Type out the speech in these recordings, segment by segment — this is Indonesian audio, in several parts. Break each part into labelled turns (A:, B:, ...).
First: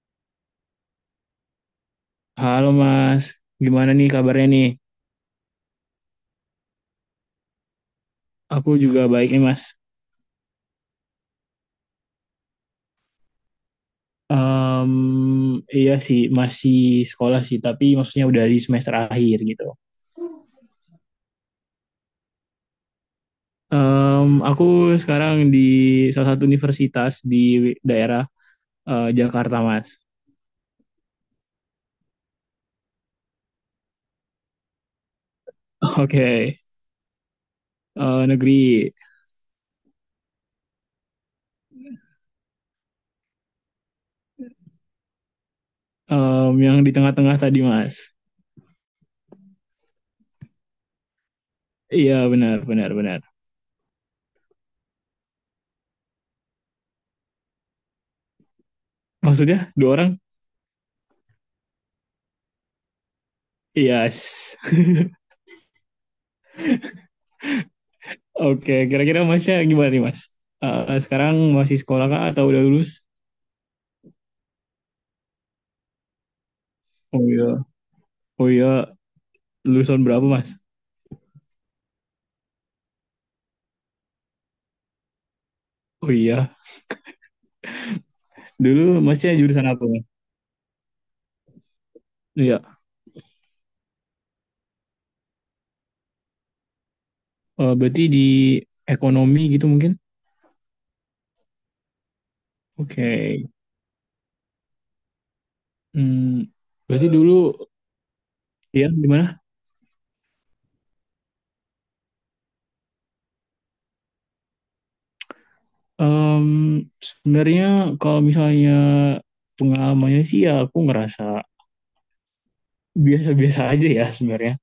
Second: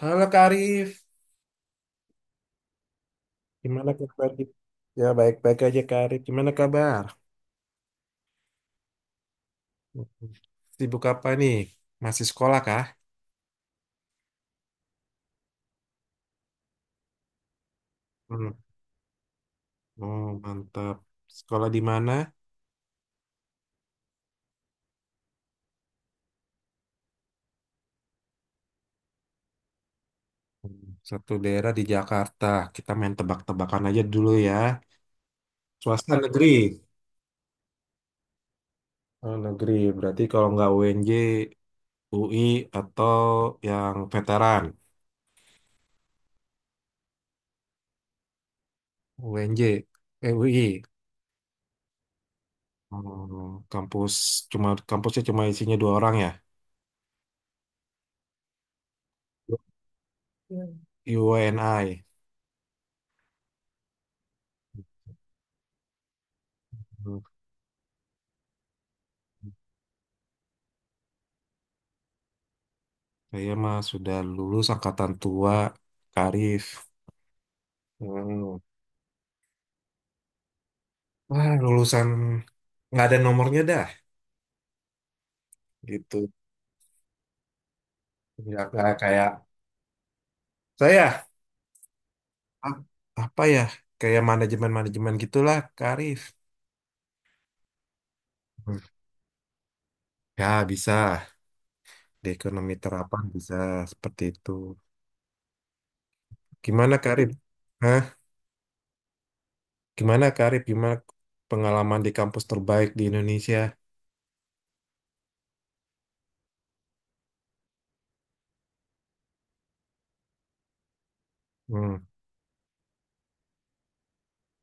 A: Halo Kak Arif,
B: Halo Mas,
A: gimana
B: gimana nih
A: kabar?
B: kabarnya nih?
A: Ya baik-baik aja Kak Arif, gimana kabar?
B: Aku juga baik nih Mas.
A: Hmm. Sibuk apa nih? Masih sekolah kah?
B: Em, iya sih, masih sekolah sih, tapi maksudnya udah
A: Hmm.
B: di semester akhir gitu.
A: Oh mantap. Sekolah di mana?
B: Aku sekarang di salah satu universitas di daerah Jakarta Mas.
A: Satu daerah di Jakarta. Kita main tebak-tebakan aja dulu ya. Swasta
B: Oke,
A: negeri.
B: negeri,
A: Oh negeri, berarti kalau nggak UNJ, UI, atau yang veteran.
B: yang di tengah-tengah tadi Mas.
A: UNJ, eh UI.
B: Iya, benar, benar, benar.
A: Oh, kampus kampusnya cuma isinya dua orang ya?
B: Maksudnya dua orang?
A: Iya. UNI.
B: Yes.
A: Hmm.
B: Oke, kira-kira Masnya gimana nih Mas? Sekarang masih sekolah kah atau udah lulus?
A: Saya mah sudah lulus angkatan tua, Karif.
B: Oh, iya. Oh,
A: Hmm.
B: iya, lulusan berapa Mas?
A: Wah, lulusan nggak ada nomornya dah,
B: Oh,
A: gitu.
B: iya,
A: Ya,
B: dulu
A: kayak
B: Masnya jurusan apa Mas?
A: saya,
B: Iya,
A: a- apa ya, kayak manajemen-manajemen gitulah, Karif.
B: berarti di
A: Hmm.
B: ekonomi gitu mungkin?
A: Ya bisa di ekonomi terapan,
B: Oke,
A: bisa seperti itu.
B: Hmm,
A: Gimana
B: berarti
A: Karif?
B: dulu
A: Hah?
B: ya gimana?
A: Gimana Karif? Gimana pengalaman di kampus terbaik di Indonesia?
B: Em, sebenarnya kalau misalnya pengalamannya sih ya aku ngerasa
A: Hmm.
B: biasa-biasa aja ya sebenarnya,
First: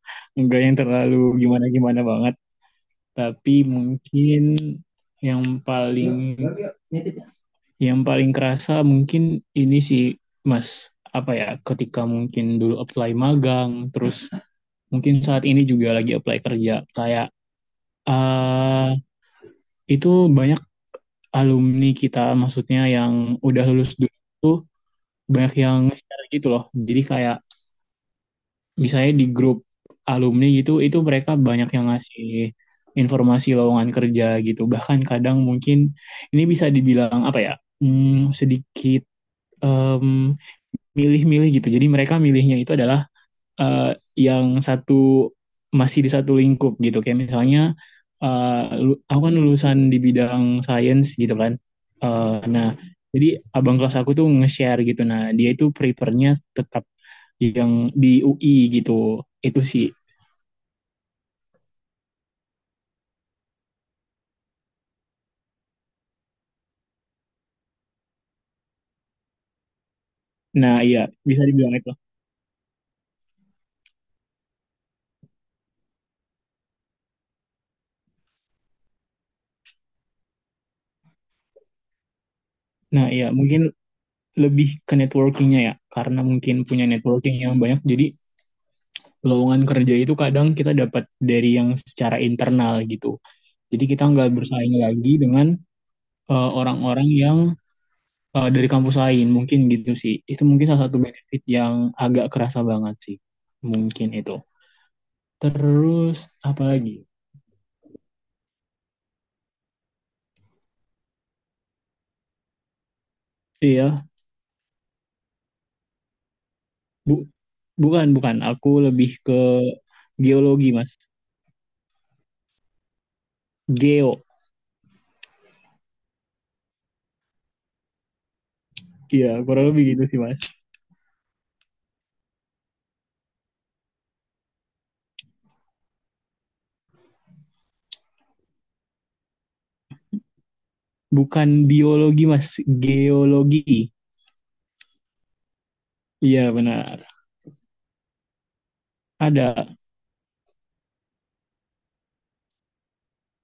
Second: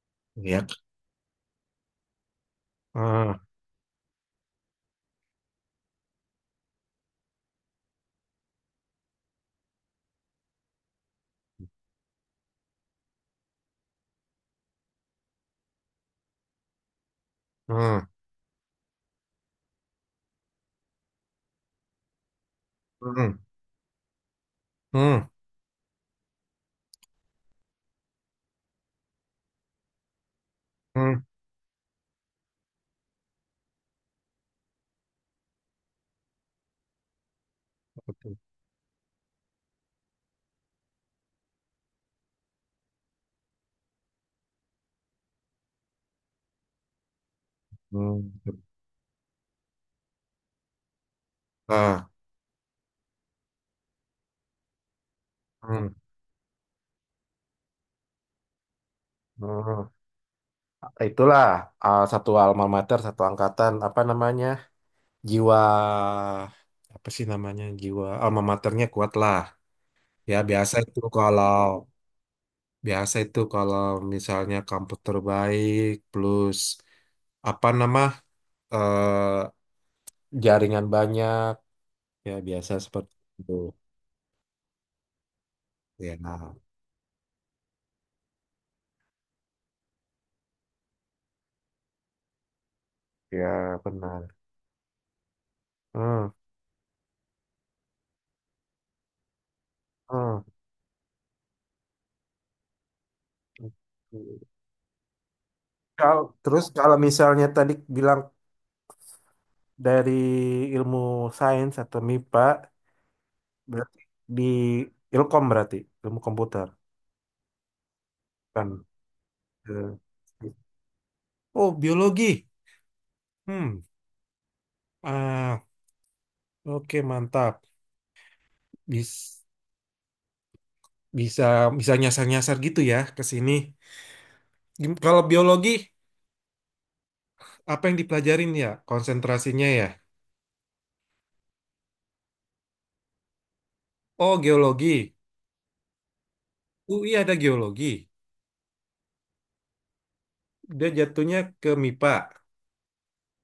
B: nggak
A: Ya.
B: yang terlalu gimana-gimana banget.
A: Ah,
B: Tapi mungkin yang paling Yang paling kerasa mungkin ini sih Mas, apa ya, ketika mungkin dulu apply magang, terus mungkin saat ini juga lagi apply kerja, kayak
A: ah,
B: eh itu banyak alumni kita, maksudnya yang
A: hmm,
B: udah lulus dulu tuh
A: hmm, hmm.
B: banyak yang share gitu loh. Jadi kayak misalnya di grup alumni gitu, itu
A: Hmm.
B: mereka banyak yang ngasih informasi lowongan kerja gitu. Bahkan kadang mungkin ini bisa dibilang apa ya,
A: Betul.
B: sedikit em milih-milih gitu. Jadi mereka milihnya itu adalah eh, yang satu masih di satu lingkup gitu. Kayak misalnya
A: Hmm.
B: eh, aku kan lulusan di bidang sains gitu kan.
A: Nah,
B: Eh, nah, jadi abang kelas aku tuh nge-share gitu. Nah, dia itu
A: hmm,
B: prefernya tetap yang di UI gitu. Itu sih.
A: hmm. Itulah, satu alma mater, satu angkatan, apa namanya? Jiwa apa sih namanya? Jiwa alma maternya kuat lah. Ya biasa
B: Nah,
A: itu
B: iya, bisa
A: kalau
B: dibilang itu.
A: Biasa itu kalau misalnya kampus terbaik plus apa nama eh, jaringan banyak, ya biasa
B: Nah,
A: seperti
B: iya
A: itu.
B: mungkin lebih ke networkingnya ya.
A: Ya,
B: Karena
A: nah,
B: mungkin punya networking yang banyak. Jadi lowongan kerja itu kadang kita dapat dari yang secara internal gitu.
A: ya
B: Jadi kita nggak
A: benar.
B: bersaing lagi dengan
A: Hmm,
B: orang-orang yang dari kampus lain, mungkin gitu sih. Itu
A: hmm.
B: mungkin salah satu benefit yang agak kerasa banget sih, mungkin itu. Terus apa
A: Terus,
B: lagi?
A: kalau misalnya tadi bilang dari ilmu sains atau MIPA,
B: Iya,
A: berarti di Ilkom, berarti ilmu komputer,
B: bu bukan, bukan. Aku
A: kan.
B: lebih ke
A: Eh,
B: geologi Mas,
A: oh biologi. Hmm.
B: geo.
A: ah oke mantap.
B: Iya,
A: Bis-
B: kurang lebih gitu sih Mas.
A: bisa bisa nyasar-nyasar gitu ya ke sini. Kalau biologi apa yang dipelajarin, ya konsentrasinya ya.
B: Bukan biologi Mas, geologi.
A: Oh geologi.
B: Iya, benar.
A: UI ada geologi.
B: Ada.
A: Dia jatuhnya ke MIPA.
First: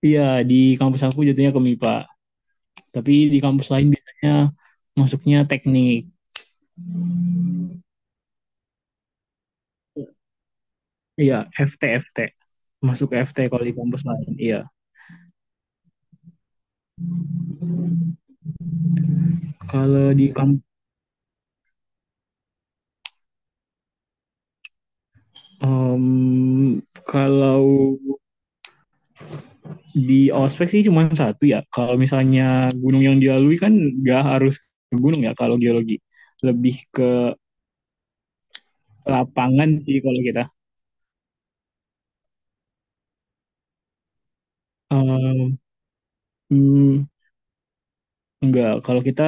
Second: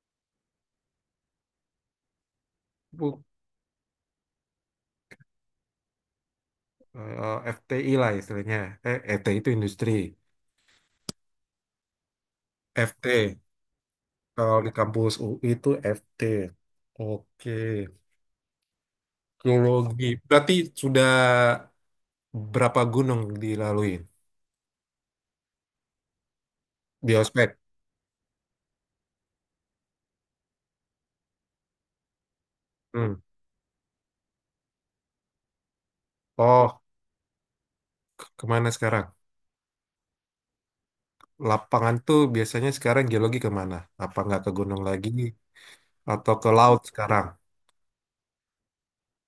B: Iya, di kampus aku jatuhnya ke MIPA, tapi
A: Bu-
B: di kampus lain biasanya masuknya teknik.
A: FTI lah istilahnya. ET itu industri.
B: Iya, FT, FT. Masuk ke FT
A: FT.
B: kalau di kampus lain.
A: Kalau
B: Iya.
A: di kampus UI itu FT. Oke. Geologi.
B: Kalau di
A: Berarti
B: kamp
A: sudah berapa gunung dilalui
B: em,
A: di ospek?
B: kalau di ospek sih cuma satu ya. Kalau misalnya gunung
A: Hmm.
B: yang dilalui kan nggak harus ke gunung ya kalau geologi. Lebih
A: Oh,
B: ke
A: kemana sekarang?
B: lapangan sih kalau kita.
A: Lapangan tuh biasanya sekarang geologi kemana? Apa nggak ke gunung lagi?
B: Em,
A: Atau ke laut
B: hmm,
A: sekarang?
B: nggak. Kalau kita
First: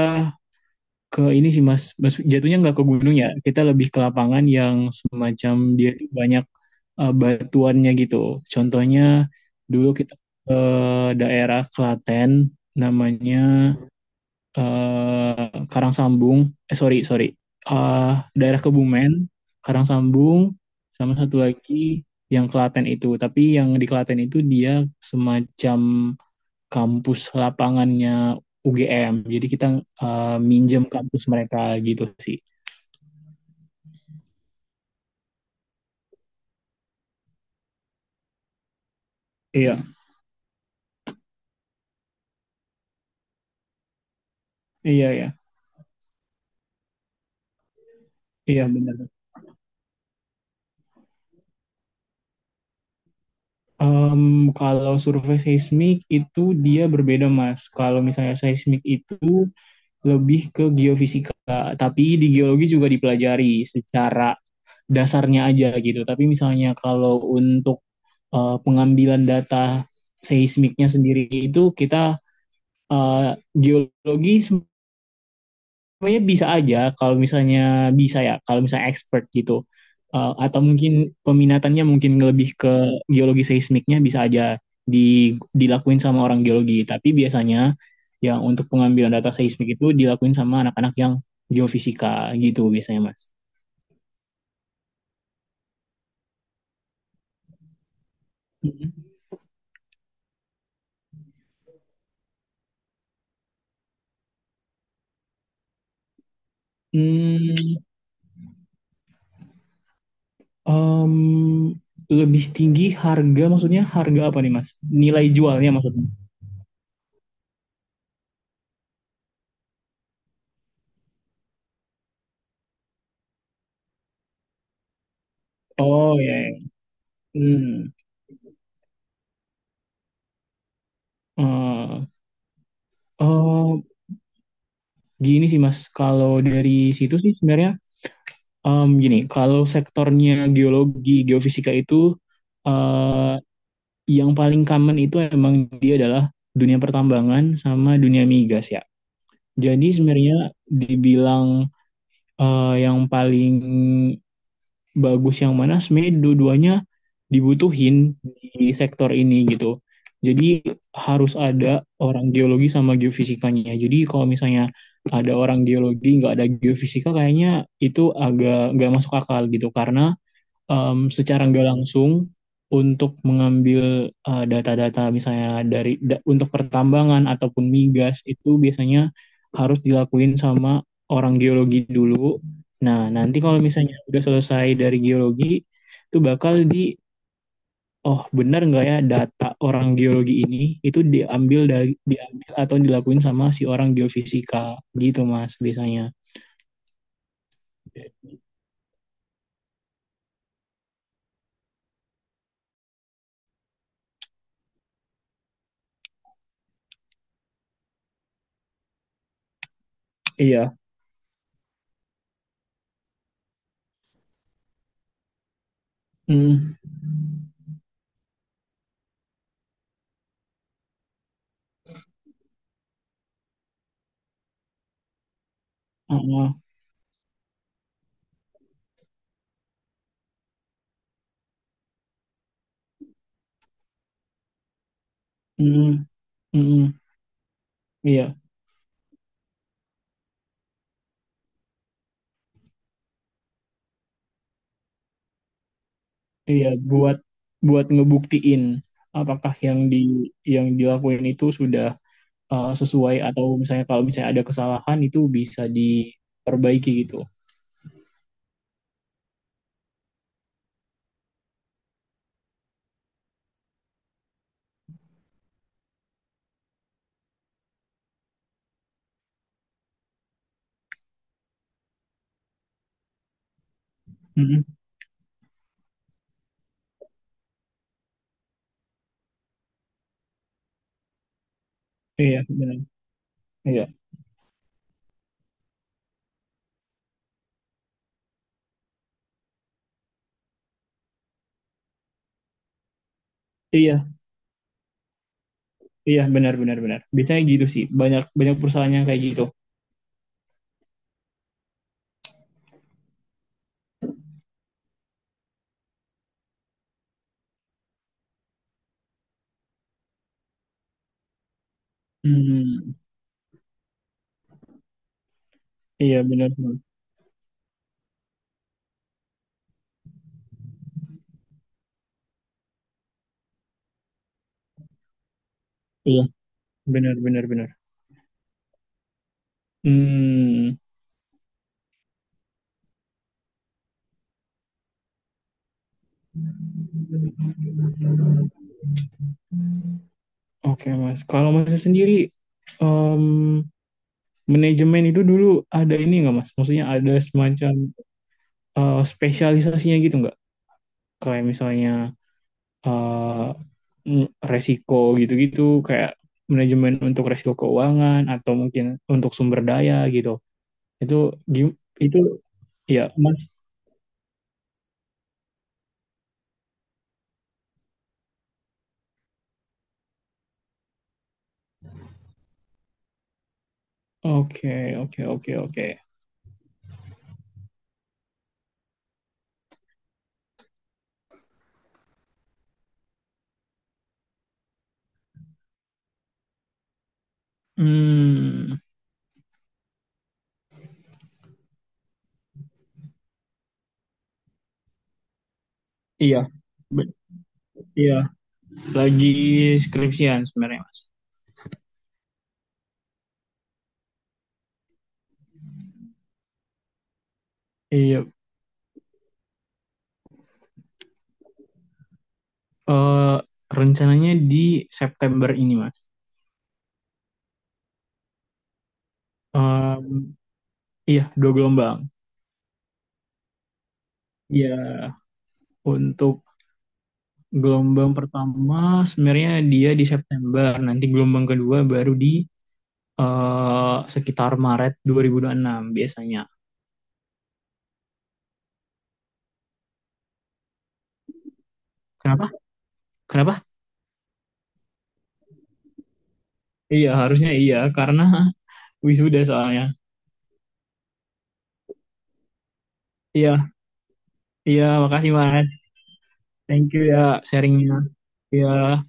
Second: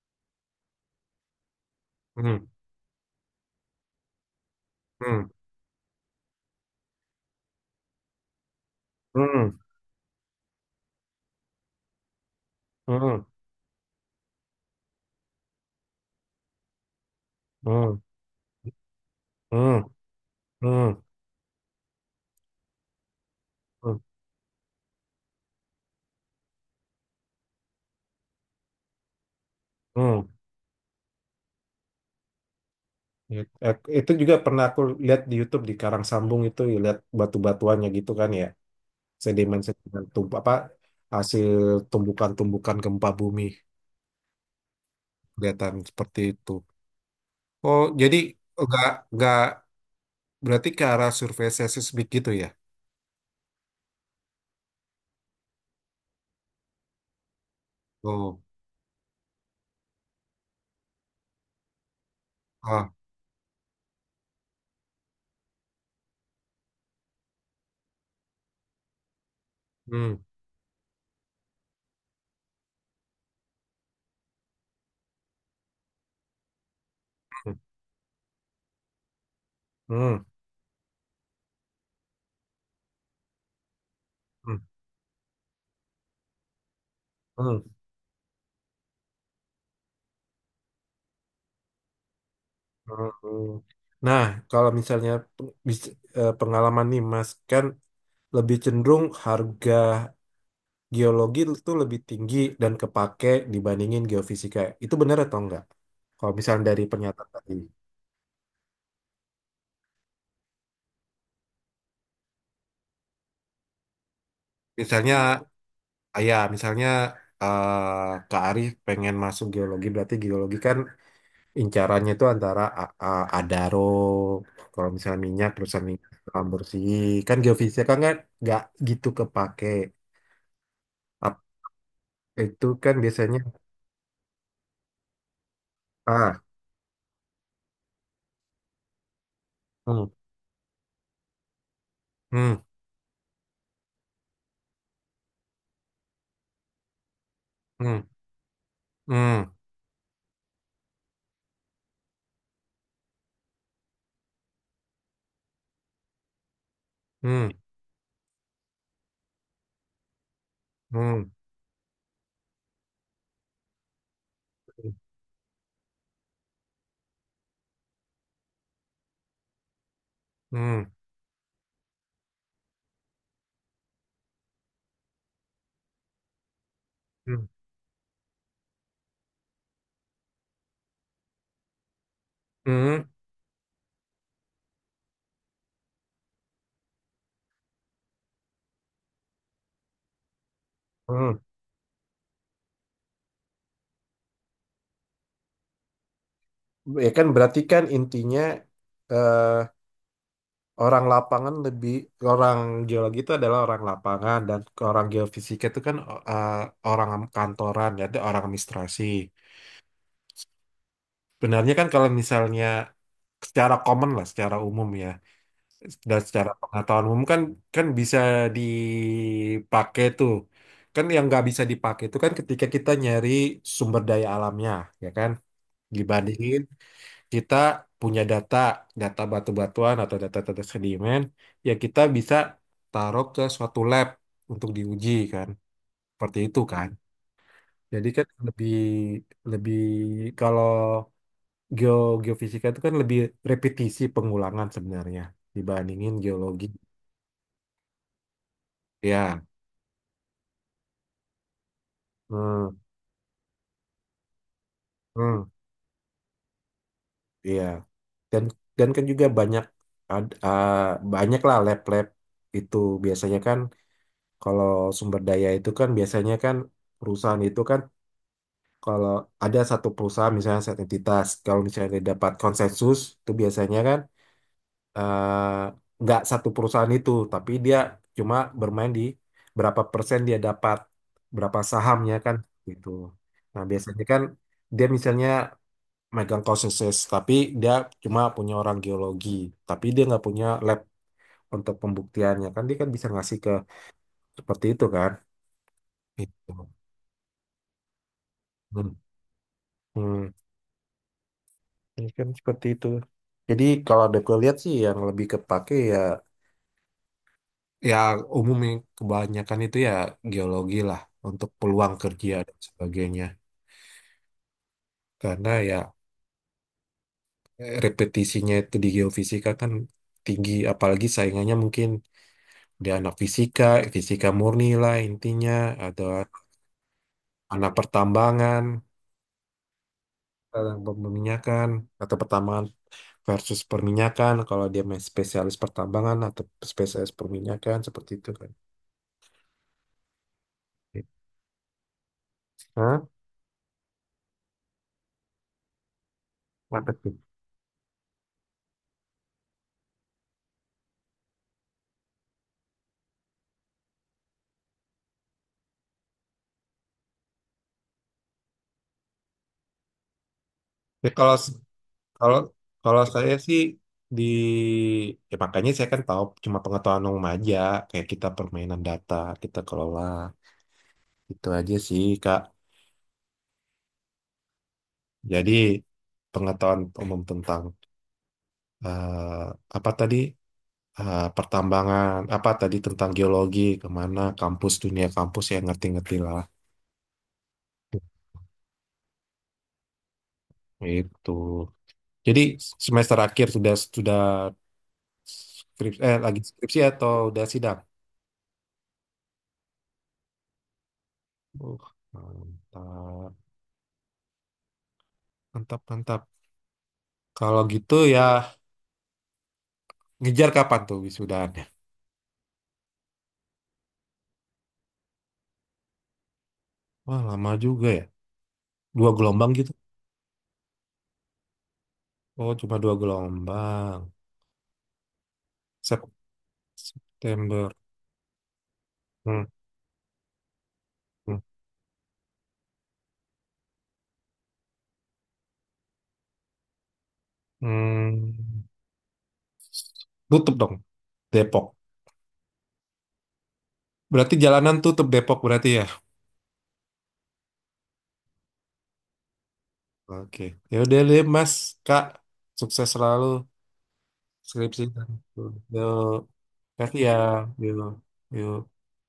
B: ke ini sih Mas
A: Hmm.
B: jatuhnya nggak ke gunung ya, kita lebih ke lapangan yang
A: Hmm.
B: semacam dia tuh banyak batuannya gitu. Contohnya
A: Hmm.
B: dulu kita ke daerah Klaten
A: Hmm.
B: namanya eh, Karang eh sorry, sorry.
A: Hmm.
B: Eh, daerah Kebumen,
A: Hmm.
B: Karangsambung
A: Hmm.
B: sama satu lagi yang Klaten itu. Tapi yang di
A: Hmm.
B: Klaten itu dia semacam kampus lapangannya UGM. Jadi kita
A: Hmm.
B: minjem kampus mereka gitu sih.
A: Ya, itu juga pernah aku lihat di YouTube di Karang Sambung itu ya, lihat batu-batuannya gitu kan ya.
B: Iya,
A: Sedimen-sedimen, tump apa hasil tumbukan-tumbukan gempa bumi,
B: iya, iya,
A: kelihatan seperti itu. Oh, jadi
B: iya,
A: enggak
B: benar.
A: enggak berarti ke arah survei seismik gitu ya?
B: Em, kalau survei seismik itu dia berbeda, Mas. Kalau misalnya
A: Oh.
B: seismik itu lebih ke geofisika, tapi di geologi juga
A: Ah.
B: dipelajari secara dasarnya aja gitu. Tapi misalnya kalau untuk pengambilan data
A: Hmm,
B: seismiknya sendiri itu kita eh, geologi sebenarnya bisa aja kalau
A: hmm,
B: misalnya bisa ya kalau misalnya expert gitu.
A: hmm,
B: Atau mungkin peminatannya mungkin lebih ke geologi seismiknya bisa
A: hmm,
B: aja di, dilakuin sama orang geologi tapi biasanya
A: hmm,
B: yang untuk pengambilan data seismik itu dilakuin sama anak-anak yang geofisika gitu biasanya
A: hmm,
B: Mas.
A: hmm. Nah, kalau misalnya pengalaman nih Mas kan, lebih cenderung harga geologi itu lebih tinggi dan kepake dibandingin geofisika. Itu benar atau enggak? Kalau misalnya dari pernyataan tadi.
B: Hmm, em, lebih tinggi harga maksudnya harga apa nih Mas?
A: Misalnya.
B: Nilai jualnya maksudnya?
A: Ya, misalnya, Kak Arif pengen masuk geologi, berarti geologi kan incarannya itu antara Adaro, kalau misalnya minyak, perusahaan minyak,
B: Oh, ya,
A: alam
B: ya.
A: bersih, kan geofisika
B: Hmm.
A: kan nggak gitu kepake. Ap- Itu kan biasanya,
B: Eh, Gini sih Mas, kalau
A: ah,
B: dari situ sih sebenarnya gini, kalau
A: hmm,
B: sektornya geologi, geofisika itu
A: hmm,
B: eh, yang paling common itu emang dia adalah dunia pertambangan sama
A: hmm,
B: dunia migas ya.
A: hmm,
B: Jadi sebenarnya dibilang yang paling bagus yang mana sebenarnya dua-duanya
A: hmm,
B: dibutuhin di sektor ini gitu. Jadi harus
A: hmm,
B: ada orang geologi sama geofisikanya. Jadi kalau misalnya ada orang geologi nggak ada geofisika kayaknya itu agak nggak masuk akal gitu karena
A: hmm,
B: secara nggak langsung untuk mengambil data-data misalnya untuk pertambangan
A: hmm,
B: ataupun migas itu biasanya harus dilakuin sama orang geologi dulu. Nah,
A: hmm,
B: nanti kalau misalnya udah selesai dari geologi, itu bakal oh benar nggak ya data orang geologi ini itu
A: hmm.
B: diambil atau dilakuin sama si orang geofisika gitu Mas biasanya.
A: Ya kan berarti kan intinya, eh, orang lapangan lebih orang geologi itu adalah orang lapangan, dan orang geofisika itu kan eh, orang kantoran, ya ada orang administrasi.
B: Iya.
A: Benarnya kan kalau misalnya secara common lah, secara umum ya, dan secara
B: Hmm.
A: pengetahuan umum kan kan bisa dipakai tuh. Kan yang nggak bisa dipakai itu kan ketika kita nyari sumber daya alamnya, ya kan? Hmm.
B: Ah, ah.
A: Dibandingin kita punya data, data batu-batuan atau data-data sedimen, ya kita bisa taruh ke suatu lab untuk diuji kan,
B: Hmm.
A: seperti itu kan.
B: Hmm.
A: Jadi kan
B: Iya.
A: lebih lebih kalau geo geofisika itu kan lebih repetisi pengulangan sebenarnya dibandingin geologi.
B: Iya, buat buat ngebuktiin
A: Ya,
B: apakah yang dilakuin itu sudah
A: hmm,
B: sesuai atau misalnya kalau misalnya ada kesalahan itu
A: hmm,
B: bisa diperbaiki gitu.
A: iya. Dan dan kan juga banyak, ad- ah, banyak lah lab-lab itu biasanya kan. Kalau sumber daya itu kan biasanya kan, perusahaan itu kan, kalau ada satu perusahaan misalnya satu entitas, kalau misalnya dia dapat konsensus itu biasanya kan,
B: Mm-mm.
A: nggak satu perusahaan itu, tapi dia cuma bermain di berapa persen dia dapat, berapa sahamnya kan,
B: Iya, benar.
A: gitu. Nah
B: Iya.
A: biasanya kan dia misalnya megang konsensus, tapi dia cuma punya orang geologi, tapi dia nggak punya lab untuk pembuktiannya, kan dia kan bisa ngasih ke,
B: Iya,
A: seperti itu kan.
B: iya,
A: Gitu.
B: benar, benar, benar. Biasanya gitu sih. Banyak banyak perusahaan
A: Hmm.
B: yang kayak gitu.
A: Hmm, ini kan seperti itu. Jadi kalau ada, gue lihat sih yang lebih kepake ya umumnya kebanyakan itu ya geologi lah, untuk peluang kerja dan
B: Hmm.
A: sebagainya. Karena ya,
B: Iya, benar, benar.
A: repetisinya itu di geofisika kan tinggi, apalagi saingannya mungkin di anak fisika, fisika murni lah intinya, atau
B: Iya, benar, benar, benar.
A: anak pertambangan, anak
B: Hmm.
A: perminyakan, atau pertambangan versus perminyakan, kalau dia main spesialis pertambangan atau spesialis perminyakan, seperti itu kan.
B: Oke, Mas. Kalau Mas sendiri
A: Hah?
B: em, manajemen itu dulu ada ini nggak Mas? Maksudnya ada
A: Marketing.
B: semacam spesialisasinya gitu nggak? Kayak misalnya eh, mm, resiko gitu-gitu, kayak manajemen untuk resiko keuangan atau mungkin untuk sumber daya gitu.
A: Ya,
B: Itu
A: kalau
B: gim- itu
A: kalau
B: ya
A: kalau saya
B: Mas.
A: sih di, ya makanya saya kan tahu cuma pengetahuan umum aja, kayak kita permainan data, kita kelola, itu aja sih Kak.
B: Oke, oke, oke,
A: Jadi
B: oke.
A: pengetahuan umum tentang, eh, apa tadi. Pertambangan, apa tadi, tentang geologi, kemana kampus, dunia kampus, ya ngerti-ngerti lah
B: Hmm,
A: itu. Jadi semester akhir sudah skripsi eh lagi
B: iya,
A: skripsi atau
B: Be-
A: udah sidang?
B: iya lagi skripsian sebenarnya Mas.
A: Uh, Mantap, mantap, mantap. Kalau gitu ya,
B: Iya,
A: ngejar kapan tuh wisudaannya?
B: eh, rencananya di September ini Mas.
A: Wah, lama juga ya. Dua gelombang gitu.
B: Em, iya, dua gelombang.
A: Oh, cuma dua gelombang.
B: Iya,
A: Sep
B: untuk
A: September.
B: gelombang pertama
A: Hmm,
B: sebenarnya dia di September, nanti
A: hmm,
B: gelombang kedua baru di sekitar Maret 2026 biasanya.
A: hmm. Tutup dong, Depok.
B: Kenapa? Kenapa?
A: Berarti jalanan tutup Depok berarti ya.
B: Iya, harusnya iya, karena wisuda soalnya.
A: Oke. Ya udah deh, Mas, Kak. Sukses selalu
B: Iya,
A: skripsi.
B: iya, makasih Maret.
A: Yuk,
B: Thank
A: kasih
B: you
A: ya.
B: ya
A: Yuk,
B: sharingnya.
A: yuk.
B: Iya.